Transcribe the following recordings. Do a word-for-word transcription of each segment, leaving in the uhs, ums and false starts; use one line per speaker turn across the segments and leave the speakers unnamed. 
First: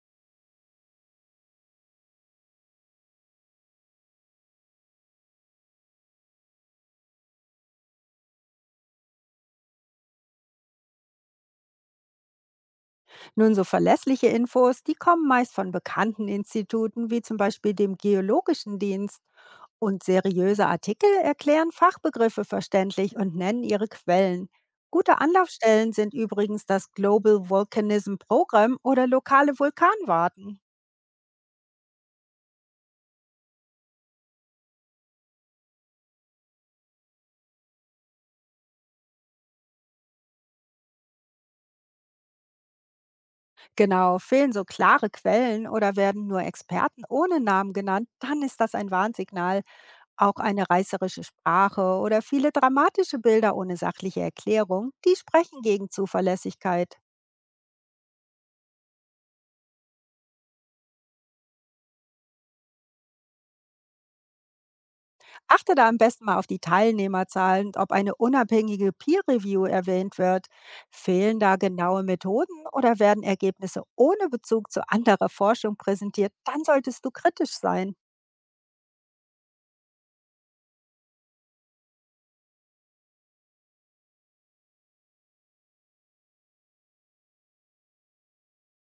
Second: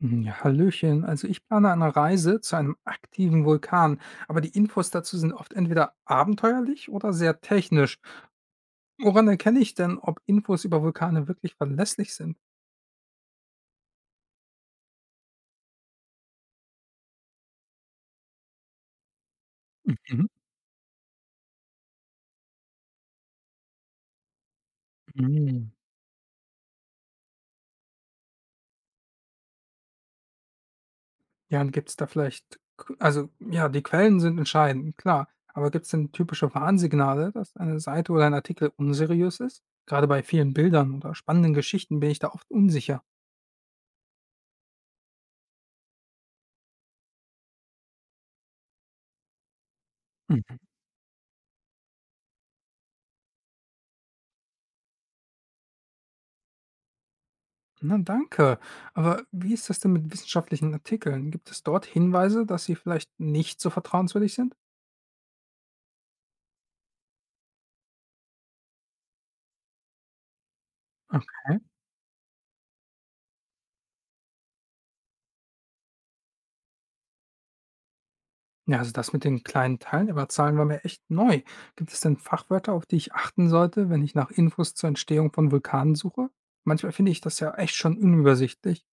Hm, ja, hallöchen. Also ich plane eine Reise zu einem aktiven Vulkan, aber die Infos dazu sind oft entweder abenteuerlich oder sehr technisch. Woran erkenne ich denn, ob Infos über Vulkane wirklich verlässlich sind?
Nun, so verlässliche Infos, die kommen meist von bekannten Instituten wie zum Beispiel dem Geologischen Dienst. Und
Mhm.
seriöse Artikel erklären Fachbegriffe verständlich und nennen ihre Quellen. Gute
Mhm.
Anlaufstellen sind übrigens das Global Volcanism Program oder lokale Vulkanwarten.
Ja, und gibt es da vielleicht, Qu- also ja, die Quellen sind entscheidend, klar, aber gibt es denn typische Warnsignale, dass eine Seite oder ein Artikel unseriös ist? Gerade bei vielen Bildern oder spannenden Geschichten bin ich da oft unsicher.
Genau, fehlen so klare Quellen oder werden nur Experten ohne Namen genannt, dann ist das ein Warnsignal. Auch eine reißerische Sprache oder viele dramatische Bilder ohne sachliche Erklärung, die sprechen gegen Zuverlässigkeit.
Na, danke. Aber wie ist das denn mit wissenschaftlichen Artikeln? Gibt es dort Hinweise, dass sie vielleicht nicht so vertrauenswürdig sind?
Achte da am besten mal auf die Teilnehmerzahlen und ob eine unabhängige Peer-Review erwähnt wird. Fehlen da
Okay.
genaue Methoden oder werden Ergebnisse ohne Bezug zu anderer Forschung präsentiert, dann solltest du kritisch sein.
Ja, also das mit den kleinen Teilnehmerzahlen war mir echt neu. Gibt es denn Fachwörter, auf die ich achten sollte, wenn ich nach Infos zur Entstehung von Vulkanen suche? Manchmal finde ich das ja echt schon unübersichtlich.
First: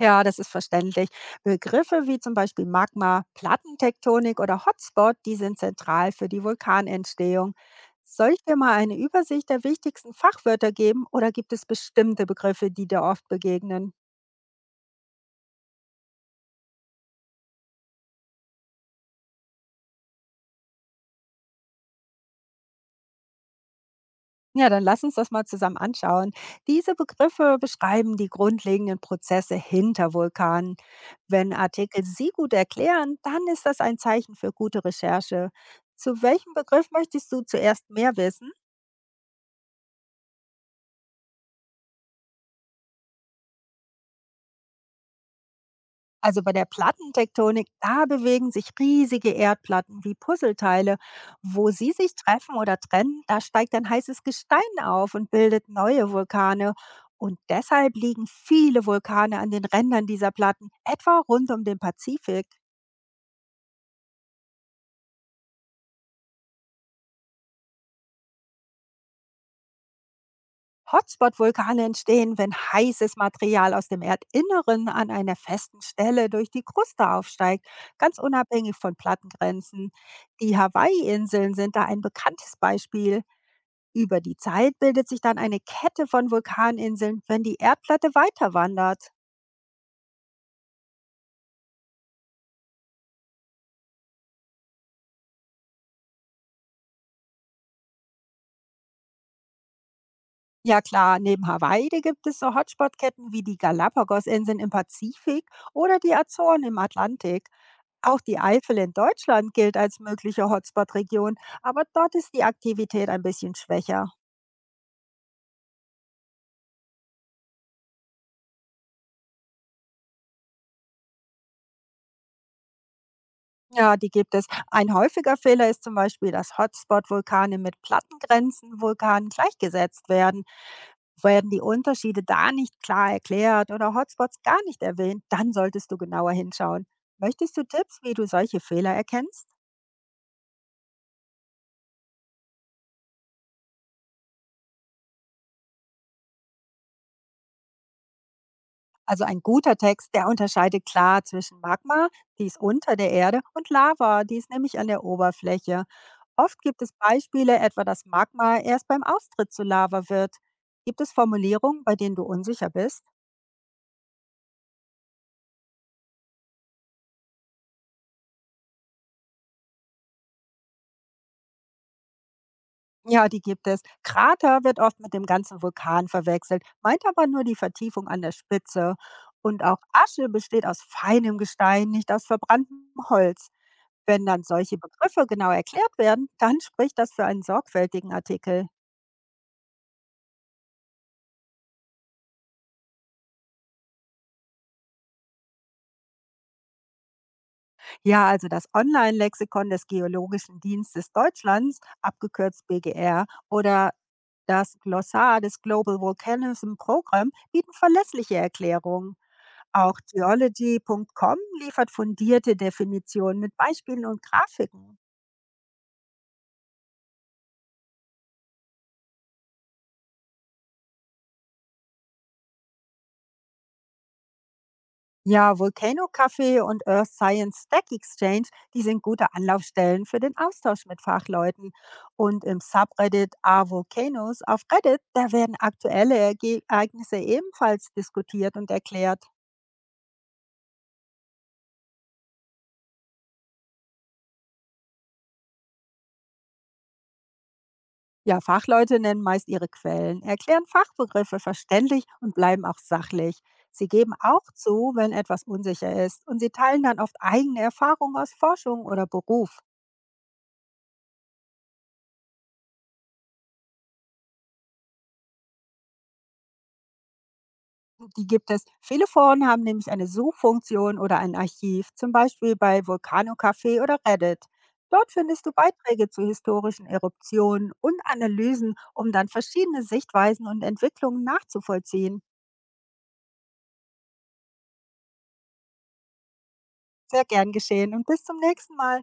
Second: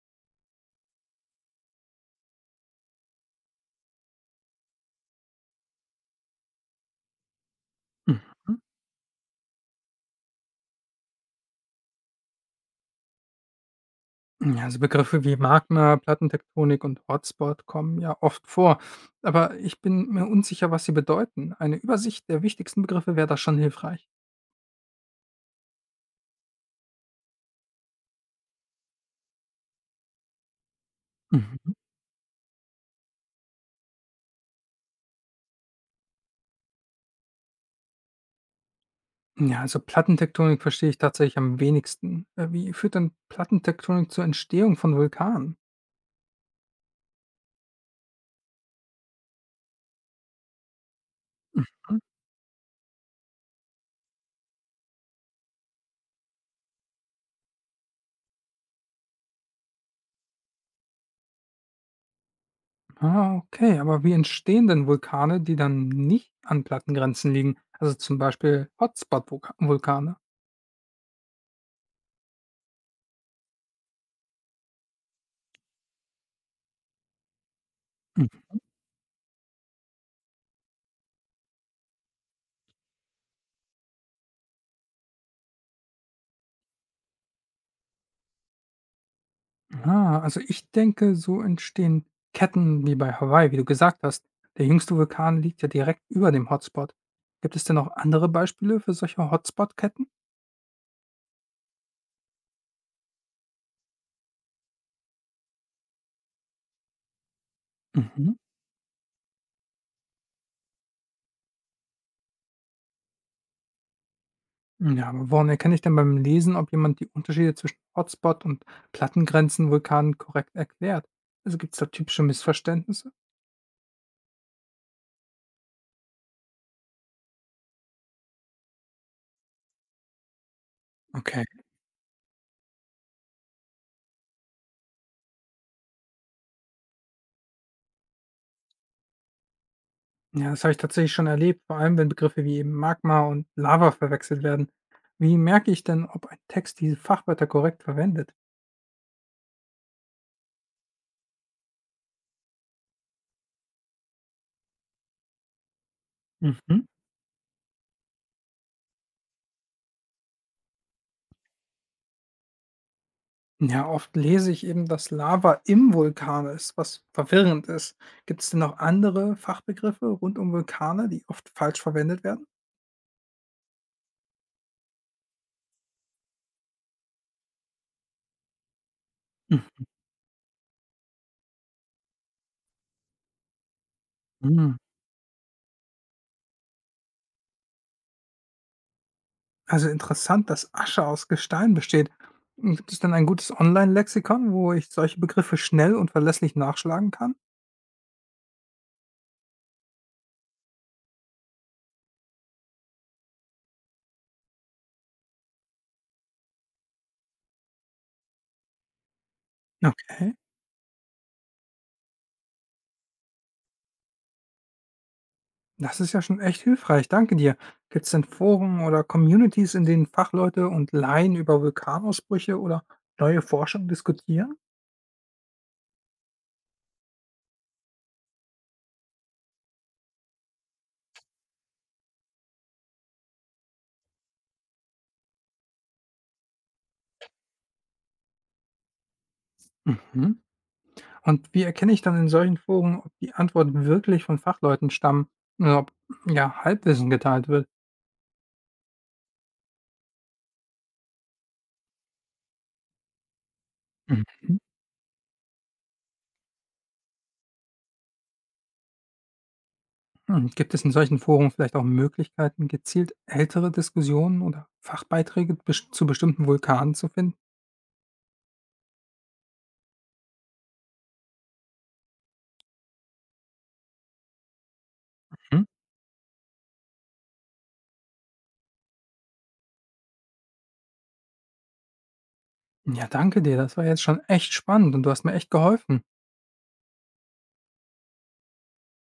Ja, das ist verständlich. Begriffe wie zum Beispiel Magma, Plattentektonik oder Hotspot, die sind zentral für die Vulkanentstehung.
Mhm.
Soll ich dir mal eine Übersicht der wichtigsten Fachwörter geben oder gibt es bestimmte Begriffe, die dir oft begegnen?
Ja, also Begriffe wie Magma, Plattentektonik und Hotspot kommen ja oft vor. Aber ich bin mir unsicher, was sie bedeuten. Eine Übersicht der wichtigsten Begriffe wäre da schon hilfreich.
Ja, dann lass uns das mal zusammen anschauen. Diese Begriffe beschreiben die grundlegenden Prozesse hinter Vulkanen. Wenn
Mhm.
Artikel sie gut erklären, dann ist das ein Zeichen für gute Recherche. Zu welchem Begriff möchtest du zuerst mehr wissen?
Ja, also Plattentektonik verstehe ich tatsächlich am wenigsten. Äh, wie führt denn Plattentektonik zur Entstehung von Vulkanen?
Also bei der Plattentektonik, da bewegen sich riesige Erdplatten wie Puzzleteile. Wo sie
Mhm.
sich treffen oder trennen, da steigt ein heißes Gestein auf und bildet neue Vulkane. Und deshalb liegen viele Vulkane an den Rändern dieser Platten, etwa rund um den Pazifik.
Ah, okay, aber wie entstehen denn Vulkane, die dann nicht an Plattengrenzen liegen? Also zum Beispiel Hotspot-Vulkane.
Hotspot-Vulkane entstehen, wenn heißes Material aus dem Erdinneren an einer festen Stelle durch die Kruste aufsteigt, ganz
Mhm.
unabhängig von Plattengrenzen. Die Hawaii-Inseln sind da ein bekanntes Beispiel. Über die Zeit bildet sich dann eine Kette von Vulkaninseln, wenn die Erdplatte weiter wandert.
Ah, also ich denke, so entstehen Ketten wie bei Hawaii, wie du gesagt hast. Der jüngste Vulkan liegt ja direkt über dem Hotspot. Gibt es denn noch andere Beispiele für solche Hotspot-Ketten?
Ja klar, neben Hawaii da gibt es so Hotspot-Ketten wie die Galapagos-Inseln im Pazifik oder die Azoren im Atlantik. Auch die Eifel in Deutschland gilt als mögliche Hotspot-Region, aber dort ist die Aktivität ein bisschen schwächer.
Ja, aber woran erkenne ich denn beim Lesen, ob jemand die Unterschiede zwischen Hotspot und Plattengrenzenvulkanen korrekt erklärt? Also gibt es da typische Missverständnisse?
Ja, die gibt es. Ein häufiger Fehler ist zum Beispiel, dass Hotspot-Vulkane mit Plattengrenzen-Vulkanen gleichgesetzt werden.
Okay.
Werden die Unterschiede da nicht klar erklärt oder Hotspots gar nicht erwähnt, dann solltest du genauer hinschauen. Möchtest du Tipps, wie du solche Fehler erkennst?
Ja, das habe ich tatsächlich schon erlebt, vor allem wenn Begriffe wie eben Magma und Lava verwechselt werden. Wie merke ich denn, ob ein Text diese Fachwörter korrekt verwendet?
Also ein guter Text, der unterscheidet klar zwischen Magma, die ist unter der Erde, und Lava, die ist nämlich an der Oberfläche. Oft
Mhm.
gibt es Beispiele, etwa dass Magma erst beim Austritt zu Lava wird. Gibt es Formulierungen, bei denen du unsicher bist?
Ja, oft lese ich eben, dass Lava im Vulkan ist, was verwirrend ist. Gibt es denn noch andere Fachbegriffe rund um Vulkane, die oft falsch verwendet werden?
Ja, die gibt es. Krater wird oft mit dem ganzen Vulkan verwechselt, meint aber nur die Vertiefung an der Spitze. Und auch Asche besteht aus feinem Gestein, nicht aus verbranntem Holz. Wenn dann
Mhm.
solche Begriffe genau erklärt werden, dann spricht das für einen sorgfältigen Artikel.
Also interessant, dass Asche aus Gestein besteht. Hm, gibt es denn ein gutes Online-Lexikon, wo ich solche Begriffe schnell und verlässlich nachschlagen kann?
Ja, also das Online-Lexikon des Geologischen Dienstes Deutschlands, abgekürzt B G R, oder das Glossar des Global Volcanism Program bieten verlässliche Erklärungen. Auch
Okay,
Geology Punkt com liefert fundierte Definitionen mit Beispielen und Grafiken.
das ist ja schon echt hilfreich, danke dir. Gibt es denn Foren oder Communities, in denen Fachleute und Laien über Vulkanausbrüche oder neue Forschung diskutieren?
Ja, Volcano Café und Earth Science Tech Exchange, die sind gute Anlaufstellen für den Austausch mit Fachleuten. Und im Subreddit A Volcanoes auf Reddit, da werden aktuelle Erge- Ereignisse ebenfalls diskutiert und erklärt.
Mhm. Und wie erkenne ich dann in solchen Foren, ob die Antworten wirklich von Fachleuten stammen oder ob ja Halbwissen geteilt wird?
Ja, Fachleute nennen meist ihre Quellen, erklären Fachbegriffe verständlich und bleiben auch sachlich. Sie geben auch
Mhm.
zu, wenn etwas unsicher ist und sie teilen dann oft eigene Erfahrungen aus Forschung oder Beruf.
Hm, gibt es in solchen Foren vielleicht auch Möglichkeiten, gezielt ältere Diskussionen oder Fachbeiträge bes- zu bestimmten Vulkanen zu finden?
Die gibt es. Viele Foren haben nämlich eine Suchfunktion oder ein Archiv, zum Beispiel bei Vulcano Café oder Reddit. Dort findest du
Hm?
Beiträge zu historischen Eruptionen und Analysen, um dann verschiedene Sichtweisen und Entwicklungen nachzuvollziehen.
Ja, danke dir. Das war jetzt schon echt spannend und du hast mir echt geholfen.
Sehr gern geschehen und bis zum nächsten Mal.